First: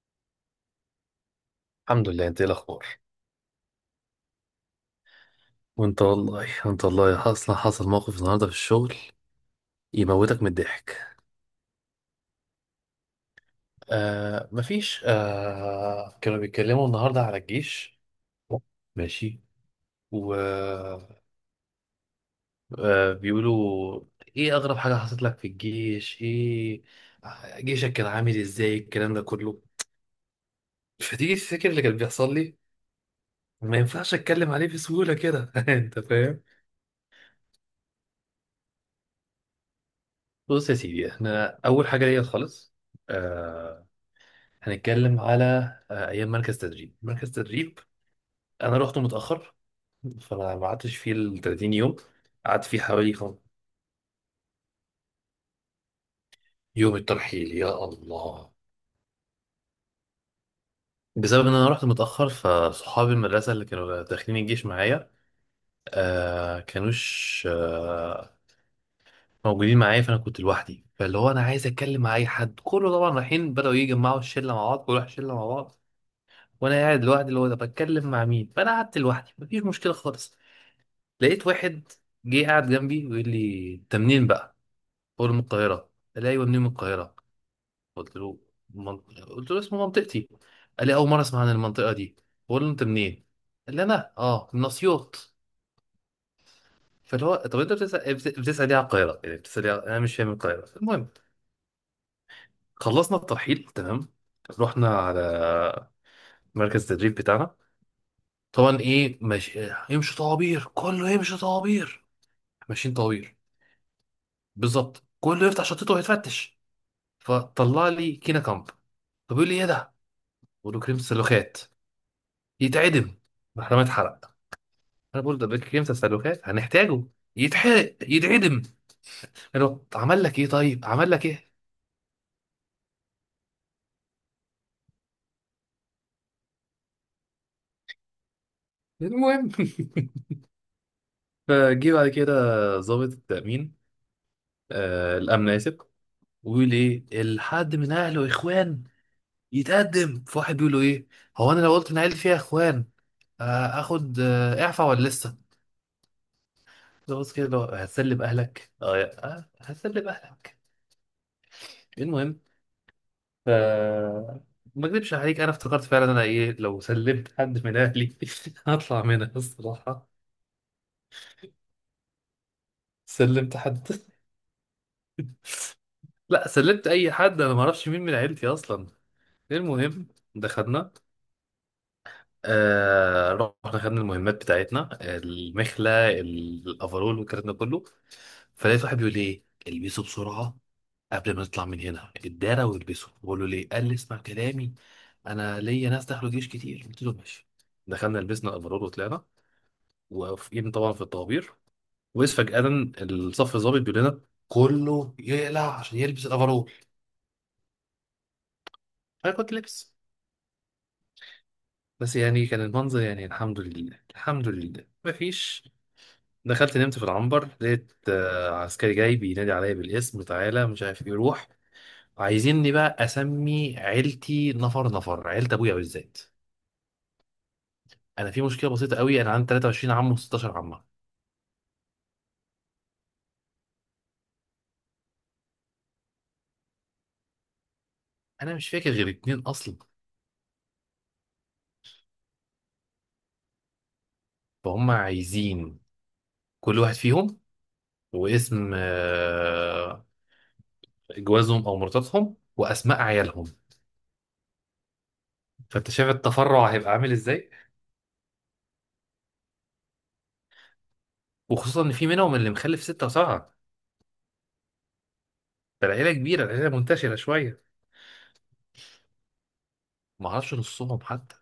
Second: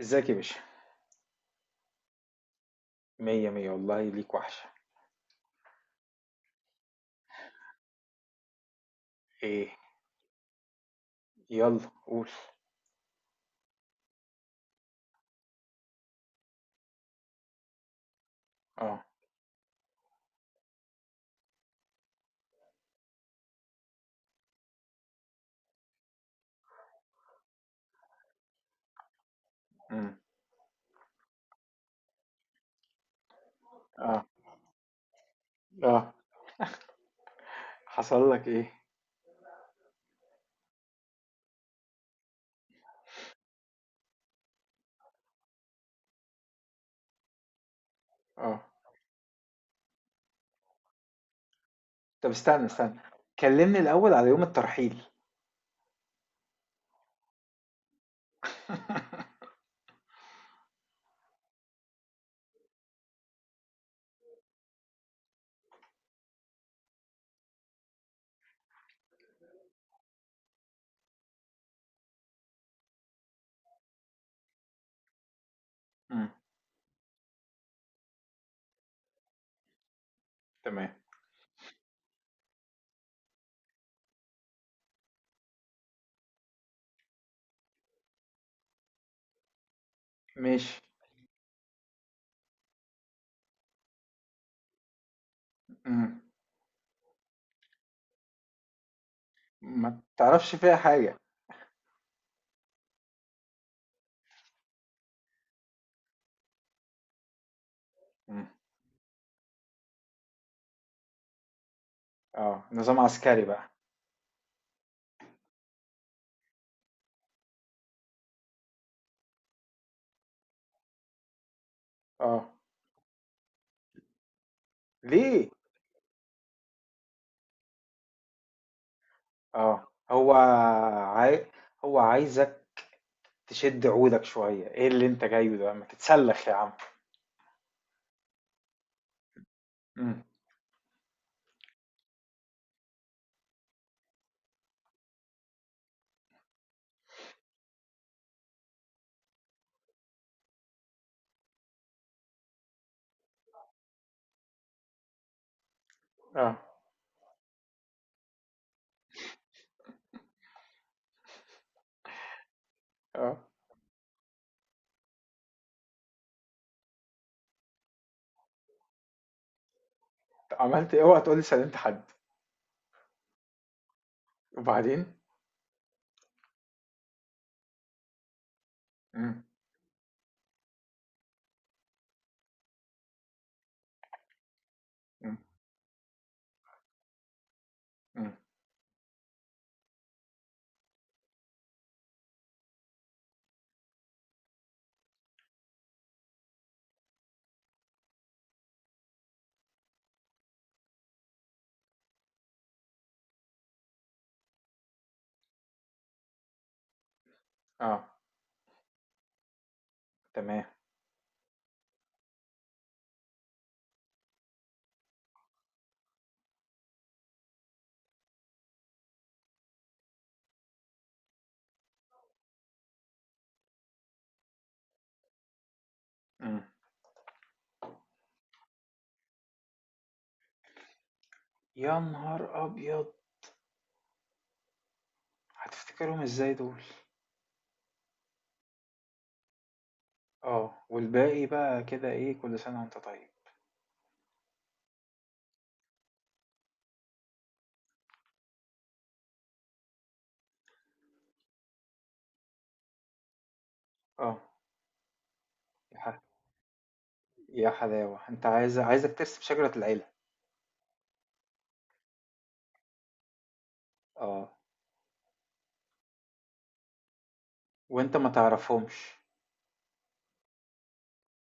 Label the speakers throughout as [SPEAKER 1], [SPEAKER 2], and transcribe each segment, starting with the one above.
[SPEAKER 1] ازيك يا باشا؟
[SPEAKER 2] الحمد لله، انت ايه الاخبار؟
[SPEAKER 1] مية مية والله، ليك وحشة.
[SPEAKER 2] وانت والله، اصلا حصل موقف النهارده في الشغل
[SPEAKER 1] ايه؟
[SPEAKER 2] يموتك من الضحك.
[SPEAKER 1] يلا قول.
[SPEAKER 2] آه مفيش آه كانوا بيتكلموا النهارده على الجيش.
[SPEAKER 1] اه.
[SPEAKER 2] ماشي. و بيقولوا ايه اغرب حاجه حصلت لك في الجيش؟ ايه جيشك كان عامل ازاي؟ الكلام ده كله
[SPEAKER 1] امم.
[SPEAKER 2] فتيجي تفتكر اللي كان بيحصل لي. ما ينفعش
[SPEAKER 1] اه،
[SPEAKER 2] اتكلم عليه بسهوله كده. انت
[SPEAKER 1] اه.
[SPEAKER 2] فاهم.
[SPEAKER 1] حصل لك ايه؟
[SPEAKER 2] بص يا سيدي، احنا اول حاجه ليا خالص هنتكلم على ايام مركز تدريب.
[SPEAKER 1] اه.
[SPEAKER 2] انا رحته متاخر، فانا ما قعدتش فيه ال 30 يوم.
[SPEAKER 1] طب
[SPEAKER 2] قعدت
[SPEAKER 1] استنى
[SPEAKER 2] فيه
[SPEAKER 1] استنى،
[SPEAKER 2] حوالي
[SPEAKER 1] كلمني الاول على يوم الترحيل.
[SPEAKER 2] يوم الترحيل يا الله. بسبب ان انا رحت متاخر، فصحابي المدرسه اللي كانوا داخلين الجيش معايا كانوش موجودين معايا. فانا كنت لوحدي، فاللي هو انا عايز اتكلم مع اي حد، كله طبعا رايحين بداوا يجمعوا الشله مع بعض، كل واحد شله مع بعض.
[SPEAKER 1] امم.
[SPEAKER 2] وانا قاعد لوحدي، اللي هو ده بتكلم مع مين؟ فانا قعدت لوحدي مفيش مشكله خالص.
[SPEAKER 1] تمام.
[SPEAKER 2] لقيت واحد جه قاعد جنبي ويقول لي انت منين بقى؟ بقول له من القاهرة. قال لي ايوه منين من القاهرة؟ قلت له قلت له اسمه منطقتي.
[SPEAKER 1] ماشي.
[SPEAKER 2] قال لي اول مرة اسمع عن المنطقة دي. بقول له انت منين؟ قال لي انا من اسيوط.
[SPEAKER 1] امم.
[SPEAKER 2] فاللي هو طب انت بتسأل، بتسأل ليه على القاهرة؟ يعني بتسأل ليه انا
[SPEAKER 1] ما
[SPEAKER 2] مش فاهم من
[SPEAKER 1] تعرفش
[SPEAKER 2] القاهرة.
[SPEAKER 1] فيها
[SPEAKER 2] المهم،
[SPEAKER 1] حاجة.
[SPEAKER 2] خلصنا الترحيل تمام. رحنا على مركز التدريب بتاعنا.
[SPEAKER 1] امم.
[SPEAKER 2] طبعا ايه ماشي إيه، يمشي طوابير، كله يمشي طوابير.
[SPEAKER 1] اه،
[SPEAKER 2] ماشيين
[SPEAKER 1] نظام
[SPEAKER 2] طوابير
[SPEAKER 1] عسكري بقى.
[SPEAKER 2] بالظبط. كله يفتح شنطته ويتفتش. فطلع لي كينا كامب، فبيقول لي ايه ده؟ بقول له كريم السلوخات.
[SPEAKER 1] اه.
[SPEAKER 2] يتعدم. محرمة اتحرق. انا بقول
[SPEAKER 1] ليه؟
[SPEAKER 2] ده كريم السلوخات هنحتاجه. يتحرق يتعدم. قال له
[SPEAKER 1] اه،
[SPEAKER 2] طب عمل لك ايه طيب؟ عمل لك
[SPEAKER 1] عاي...
[SPEAKER 2] ايه؟
[SPEAKER 1] هو عايزك تشد عودك شوية، ايه اللي انت جايه ده؟ ما تتسلخ يا عم.
[SPEAKER 2] المهم.
[SPEAKER 1] امم.
[SPEAKER 2] فجه بعد كده ضابط التأمين، الأمن، آسف. ويقول إيه الحد من أهله إخوان يتقدم. فواحد بيقول له إيه هو، أنا لو قلت إن عيلتي فيها إخوان آخد إعفاء ولا لسه؟
[SPEAKER 1] اه،
[SPEAKER 2] ضابط كده اللي هو هتسلب أهلك؟ آه آه، هتسلب أهلك. المهم،
[SPEAKER 1] اه.
[SPEAKER 2] ف ما اكذبش عليك، انا افتكرت فعلا انا ايه لو سلمت حد من اهلي. هطلع منها الصراحه.
[SPEAKER 1] عملت إيه؟ اوعى تقول لي سلمت حد.
[SPEAKER 2] سلمت حد.
[SPEAKER 1] وبعدين.
[SPEAKER 2] لا سلمت اي حد، انا ما اعرفش مين من عيلتي اصلا.
[SPEAKER 1] امم.
[SPEAKER 2] المهم دخلنا. آه رحنا خدنا المهمات بتاعتنا،
[SPEAKER 1] امم.
[SPEAKER 2] المخلة الأفرول والكلام ده كله.
[SPEAKER 1] امم.
[SPEAKER 2] فلقيت واحد بيقول لي إيه البسوا بسرعة قبل ما نطلع من هنا الدارة. والبسوا. بقول له ليه؟ قال لي اسمع كلامي، أنا ليا ناس دخلوا جيش كتير. قلت له ماشي. دخلنا لبسنا الأفرول وطلعنا، واقفين طبعا في الطوابير، وإذ فجأة الصف الضابط بيقول لنا كله يقلع عشان يلبس الأفرول.
[SPEAKER 1] اه.
[SPEAKER 2] أنا كنت لابس،
[SPEAKER 1] تمام.
[SPEAKER 2] بس يعني كان المنظر يعني الحمد لله الحمد لله مفيش. دخلت نمت في العنبر، لقيت عسكري جاي بينادي عليا بالاسم، تعالى مش عارف ايه روح. عايزيني بقى اسمي عيلتي نفر نفر، عيلة ابويا بالذات.
[SPEAKER 1] امم.
[SPEAKER 2] انا في مشكله بسيطه قوي، انا عندي 23 عم و16 عمه.
[SPEAKER 1] يا نهار ابيض، هتفتكرهم ازاي دول؟
[SPEAKER 2] انا مش فاكر غير اتنين اصلا.
[SPEAKER 1] اه، والباقي بقى كده، ايه؟ كل سنه وانت طيب.
[SPEAKER 2] فهم عايزين كل واحد فيهم، واسم جوازهم او مراتاتهم واسماء عيالهم.
[SPEAKER 1] اه.
[SPEAKER 2] فانت
[SPEAKER 1] يا
[SPEAKER 2] شايف
[SPEAKER 1] ح...
[SPEAKER 2] التفرع هيبقى عامل ازاي؟
[SPEAKER 1] يا حلاوه، انت عايزك ترسم شجره العيله؟
[SPEAKER 2] وخصوصا ان في منهم اللي مخلف 6 و7.
[SPEAKER 1] اه،
[SPEAKER 2] فالعيله كبيره، العيله منتشره شويه.
[SPEAKER 1] وانت ما تعرفهمش؟
[SPEAKER 2] ما اعرفش نصهم حتى.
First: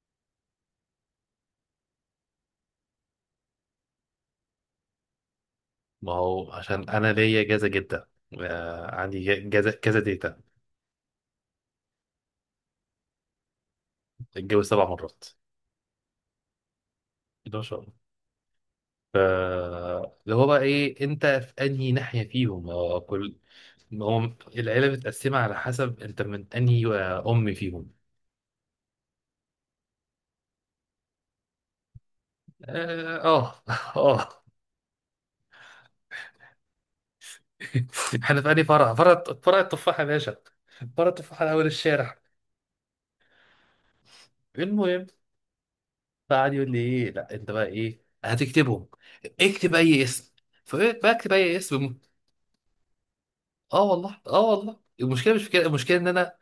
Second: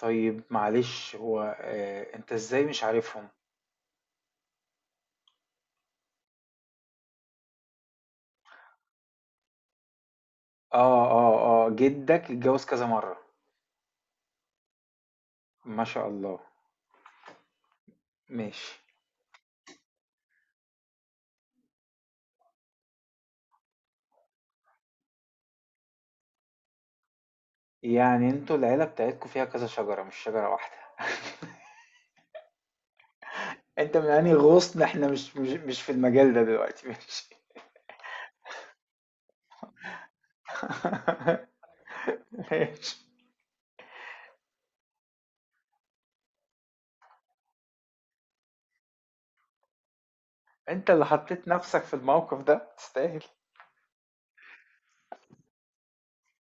[SPEAKER 1] طيب معلش، هو انت ازاي مش عارفهم؟
[SPEAKER 2] ما هو عشان انا ليا جازة جدا، عندي جازة كذا ديتا.
[SPEAKER 1] اه، اه. اه، جدك اتجوز كذا مره؟
[SPEAKER 2] اتجوز 7 مرات.
[SPEAKER 1] ما شاء الله.
[SPEAKER 2] ده ما شاء الله.
[SPEAKER 1] ماشي.
[SPEAKER 2] ف اللي هو بقى ايه انت في انهي ناحية فيهم؟ هو كل ما هو العيلة متقسمة على حسب انت من انهي ام فيهم.
[SPEAKER 1] يعني انتوا العيلة بتاعتكوا فيها كذا شجرة، مش شجرة واحدة؟
[SPEAKER 2] اه اه.
[SPEAKER 1] انت من انهي
[SPEAKER 2] آه.
[SPEAKER 1] غصن؟ احنا مش في المجال ده دلوقتي. ماشي.
[SPEAKER 2] احنا في انهي فرع التفاحة يا باشا، فرع التفاحة على اول الشارع.
[SPEAKER 1] ماشي.
[SPEAKER 2] المهم، فقعد يقول لي ايه لا انت بقى ايه هتكتبهم. اكتب اي اسم.
[SPEAKER 1] انت اللي
[SPEAKER 2] فبكتب
[SPEAKER 1] حطيت
[SPEAKER 2] اي
[SPEAKER 1] نفسك في
[SPEAKER 2] اسم.
[SPEAKER 1] الموقف ده، تستاهل.
[SPEAKER 2] اه والله اه والله المشكله مش في كده، المشكله ان انا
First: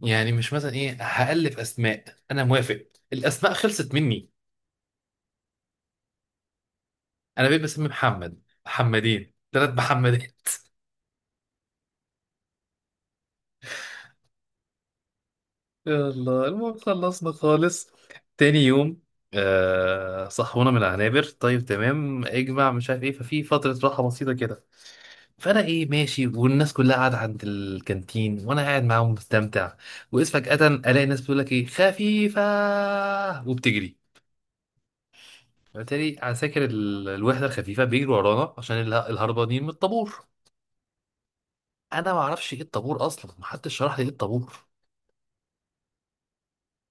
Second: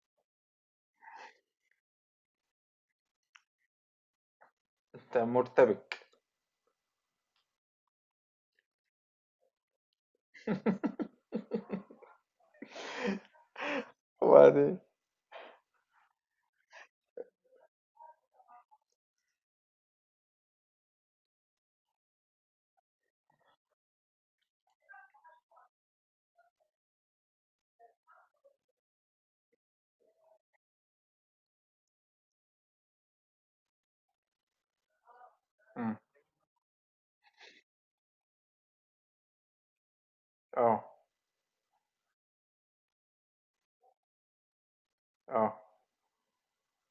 [SPEAKER 2] يعني مش مثلا ايه هالف اسماء. انا موافق. الاسماء خلصت مني.
[SPEAKER 1] انت مرتبك.
[SPEAKER 2] انا بقيت بسمي محمد محمدين 3 محمدات.
[SPEAKER 1] وبعدين.
[SPEAKER 2] يلا المهم خلصنا خالص. تاني يوم صحونا من العنابر، طيب تمام اجمع مش عارف ايه، ففي فتره راحه بسيطه كده. فانا ايه ماشي، والناس كلها قاعده عند الكانتين وانا قاعد معاهم مستمتع. واذ فجاه الاقي ناس بتقول لك ايه خفيفه وبتجري.
[SPEAKER 1] مم.
[SPEAKER 2] بالتالي عساكر الوحده الخفيفه بيجروا ورانا عشان الهربانين من الطابور.
[SPEAKER 1] اه،
[SPEAKER 2] انا ما اعرفش ايه الطابور اصلا، محدش شرح لي ايه الطابور.
[SPEAKER 1] اه.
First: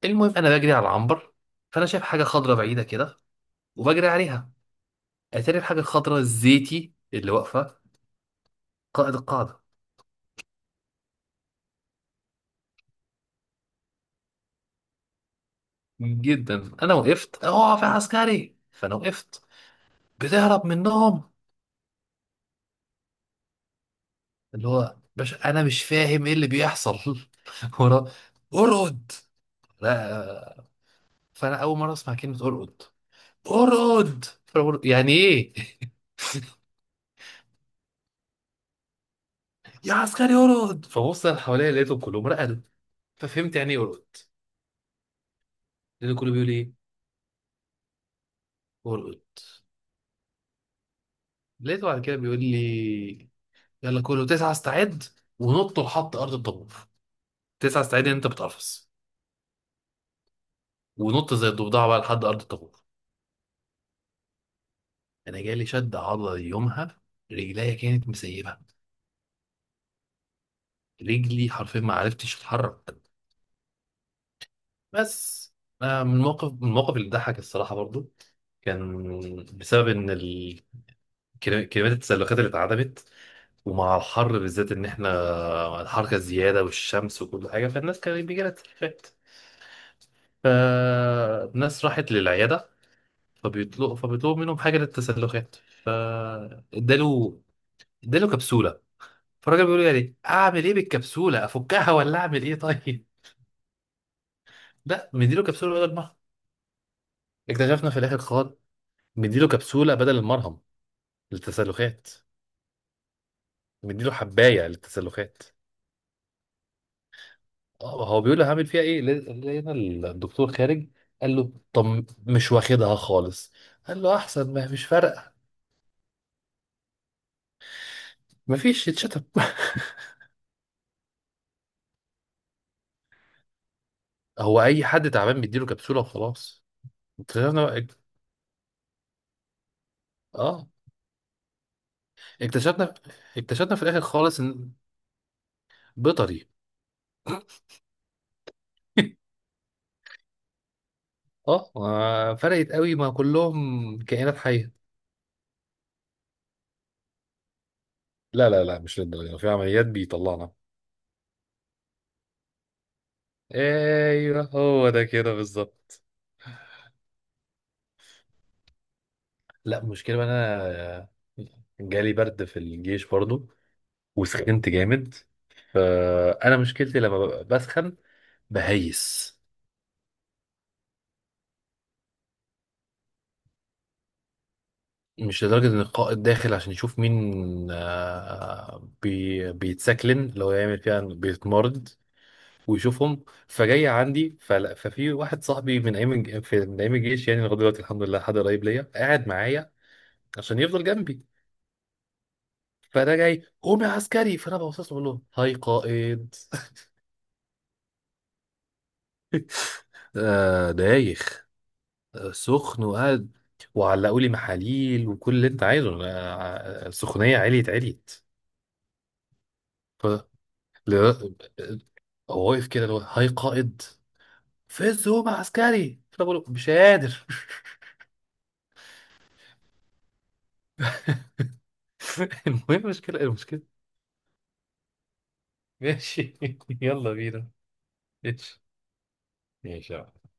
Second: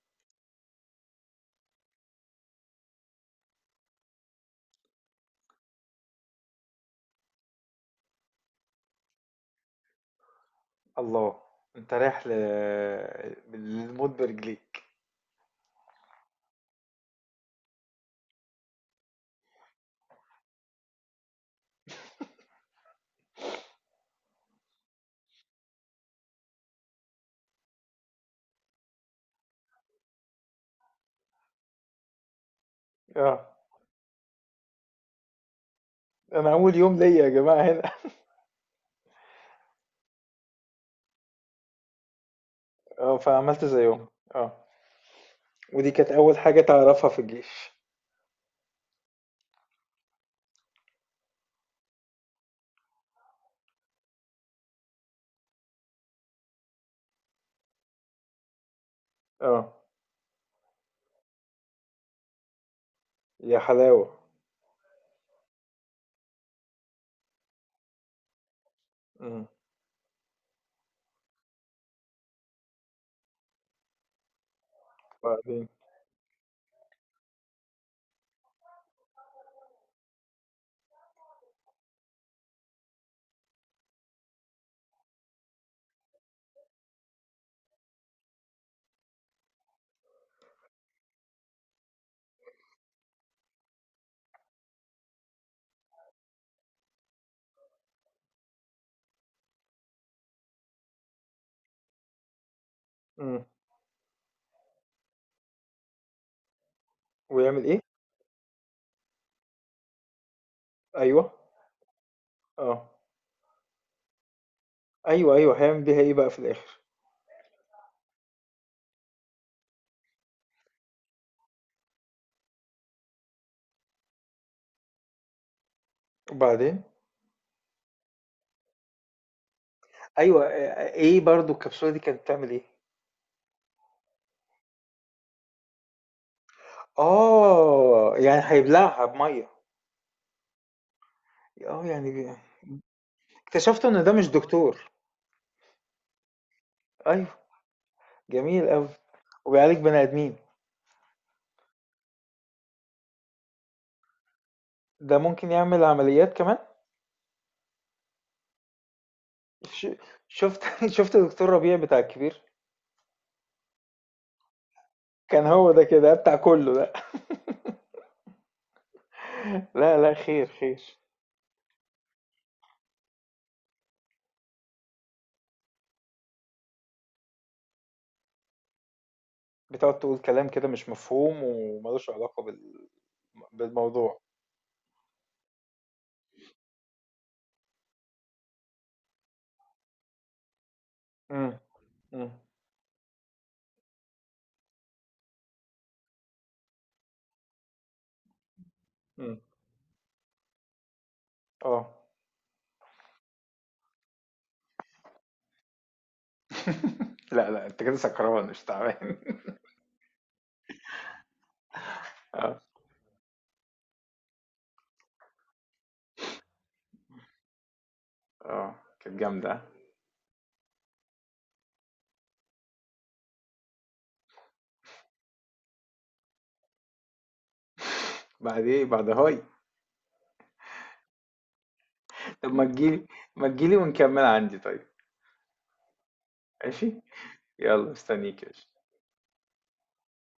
[SPEAKER 2] المهم انا بجري على العنبر، فانا شايف حاجه خضراء بعيده كده وبجري عليها. اتاري الحاجه الخضراء الزيتي اللي واقفه قائد القاعده.
[SPEAKER 1] الله! انت رايح للموت برجليك.
[SPEAKER 2] جدا انا وقفت اقف يا عسكري، فانا وقفت. بتهرب منهم. اللي هو باش انا مش فاهم ايه اللي بيحصل. ورا. ارقد. لا. فانا اول مره اسمع كلمه ارقد.
[SPEAKER 1] اه.
[SPEAKER 2] ارقد، فبقول يعني ايه؟
[SPEAKER 1] انا اول يوم ليا يا جماعة هنا.
[SPEAKER 2] يا عسكري ارقد. فبص انا حواليا لقيتهم كلهم رقدوا،
[SPEAKER 1] اه،
[SPEAKER 2] ففهمت
[SPEAKER 1] فعملت
[SPEAKER 2] يعني ايه
[SPEAKER 1] زيهم.
[SPEAKER 2] ارقد.
[SPEAKER 1] اه. ودي كانت
[SPEAKER 2] لقيته كله
[SPEAKER 1] اول
[SPEAKER 2] بيقول
[SPEAKER 1] حاجة
[SPEAKER 2] ايه
[SPEAKER 1] تعرفها في الجيش.
[SPEAKER 2] ارقد. لقيته بعد كده بيقول لي يلا كله تسعة استعد ونط لحد ارض الطابور. تسعة استعد ان انت بتقفص
[SPEAKER 1] اه.
[SPEAKER 2] ونط زي الضفدعه بقى لحد ارض الطابور.
[SPEAKER 1] يا حلاوة.
[SPEAKER 2] انا جالي شد عضلي يومها، رجليا كانت مسيبه،
[SPEAKER 1] مم.
[SPEAKER 2] رجلي حرفيا ما عرفتش اتحرك. بس
[SPEAKER 1] وبعدين.
[SPEAKER 2] من الموقف اللي ضحك الصراحه برضو، كان بسبب ان كمية التسلخات اللي اتعدمت ومع الحر، بالذات ان احنا الحركة الزيادة والشمس وكل حاجة، فالناس كان بيجي لها تسلخات. فالناس راحت للعيادة، فبيطلبوا منهم حاجة للتسلخات. فاداله اداله كبسولة. فالراجل بيقول له يعني اعمل ايه بالكبسولة؟ افكها ولا اعمل ايه؟ طيب،
[SPEAKER 1] إمم.
[SPEAKER 2] لا مديله كبسولة بدل المرهم.
[SPEAKER 1] ويعمل إيه؟
[SPEAKER 2] اكتشفنا في الاخر خالص مديله كبسولة بدل المرهم
[SPEAKER 1] أيوه.
[SPEAKER 2] للتسلخات.
[SPEAKER 1] آه.
[SPEAKER 2] مديله حباية
[SPEAKER 1] أيوه،
[SPEAKER 2] للتسلخات.
[SPEAKER 1] أيوه، هيعمل بيها إيه بقى في الآخر؟
[SPEAKER 2] هو بيقول له هعمل فيها ايه؟ لقينا الدكتور خارج، قال له طب مش واخدها خالص. قال له احسن ما مش فارقه.
[SPEAKER 1] وبعدين؟
[SPEAKER 2] مفيش يتشتم.
[SPEAKER 1] أيوه، إيه برضه الكبسولة دي كانت بتعمل إيه؟
[SPEAKER 2] هو اي حد تعبان بيديله كبسوله وخلاص. اكتشفنا
[SPEAKER 1] آه، يعني هيبلعها بمَيّة.
[SPEAKER 2] اه
[SPEAKER 1] آه، يعني
[SPEAKER 2] اكتشفنا اكتشفنا في
[SPEAKER 1] اكتشفت
[SPEAKER 2] الاخر
[SPEAKER 1] إن ده مش
[SPEAKER 2] خالص ان
[SPEAKER 1] دكتور.
[SPEAKER 2] بيطري.
[SPEAKER 1] أيوه، جميل أوي. وبيعالج بني آدمين،
[SPEAKER 2] فرقت قوي ما كلهم كائنات حيه.
[SPEAKER 1] ده ممكن يعمل عمليات كمان؟
[SPEAKER 2] لا لا لا مش للدرجه، في عمليات
[SPEAKER 1] ش
[SPEAKER 2] بيطلعنا.
[SPEAKER 1] شُفت شُفت دكتور ربيع بتاع الكبير؟
[SPEAKER 2] ايوه هو ده كده
[SPEAKER 1] كان هو ده
[SPEAKER 2] بالظبط.
[SPEAKER 1] كده، بتاع كُلّه ده.
[SPEAKER 2] لا
[SPEAKER 1] لا، لا،
[SPEAKER 2] المشكلة بقى
[SPEAKER 1] خير،
[SPEAKER 2] انا
[SPEAKER 1] خير.
[SPEAKER 2] جالي برد في الجيش برضو وسخنت جامد. فانا مشكلتي لما ببقى بسخن بهيس.
[SPEAKER 1] بتقعد تقول كلام كده مش مفهوم وما لوش علاقة بالموضوع.
[SPEAKER 2] مش لدرجة ان القائد داخل عشان يشوف مين آه، بي بيتسكلن لو يعمل فيها إنه
[SPEAKER 1] إمم،
[SPEAKER 2] بيتمرد
[SPEAKER 1] إمم،
[SPEAKER 2] ويشوفهم، فجاي عندي. فلا ففي واحد صاحبي من ايام الجيش، يعني لغايه دلوقتي الحمد لله حد قريب ليا قاعد
[SPEAKER 1] إمم.
[SPEAKER 2] معايا عشان يفضل جنبي.
[SPEAKER 1] آه.
[SPEAKER 2] فده جاي قوم يا عسكري، فانا ببص له بقول له هاي قائد،
[SPEAKER 1] لأ، لأ، أنت كده سكران مش تعبان.
[SPEAKER 2] دايخ.
[SPEAKER 1] آه.
[SPEAKER 2] سخن وقعد وعلقوا لي محاليل وكل اللي انت عايزه، السخونيه عليت عليت.
[SPEAKER 1] آه، كانت جامدة.
[SPEAKER 2] ف ل- هو واقف كده اللي هو هاي قائد. فز هو عسكري، فانا بقول له مش قادر.
[SPEAKER 1] بعد إيه، بعد هاي. طب ما
[SPEAKER 2] المهم
[SPEAKER 1] تيجي لي
[SPEAKER 2] المشكله
[SPEAKER 1] ما
[SPEAKER 2] المشكله
[SPEAKER 1] تيجي لي ونكمّلها عندي طيب.
[SPEAKER 2] ماشي.
[SPEAKER 1] ماشي؟
[SPEAKER 2] يلا بينا.
[SPEAKER 1] يالّا مستنيك يا
[SPEAKER 2] ماشي
[SPEAKER 1] باشا.
[SPEAKER 2] ماشي يا عم.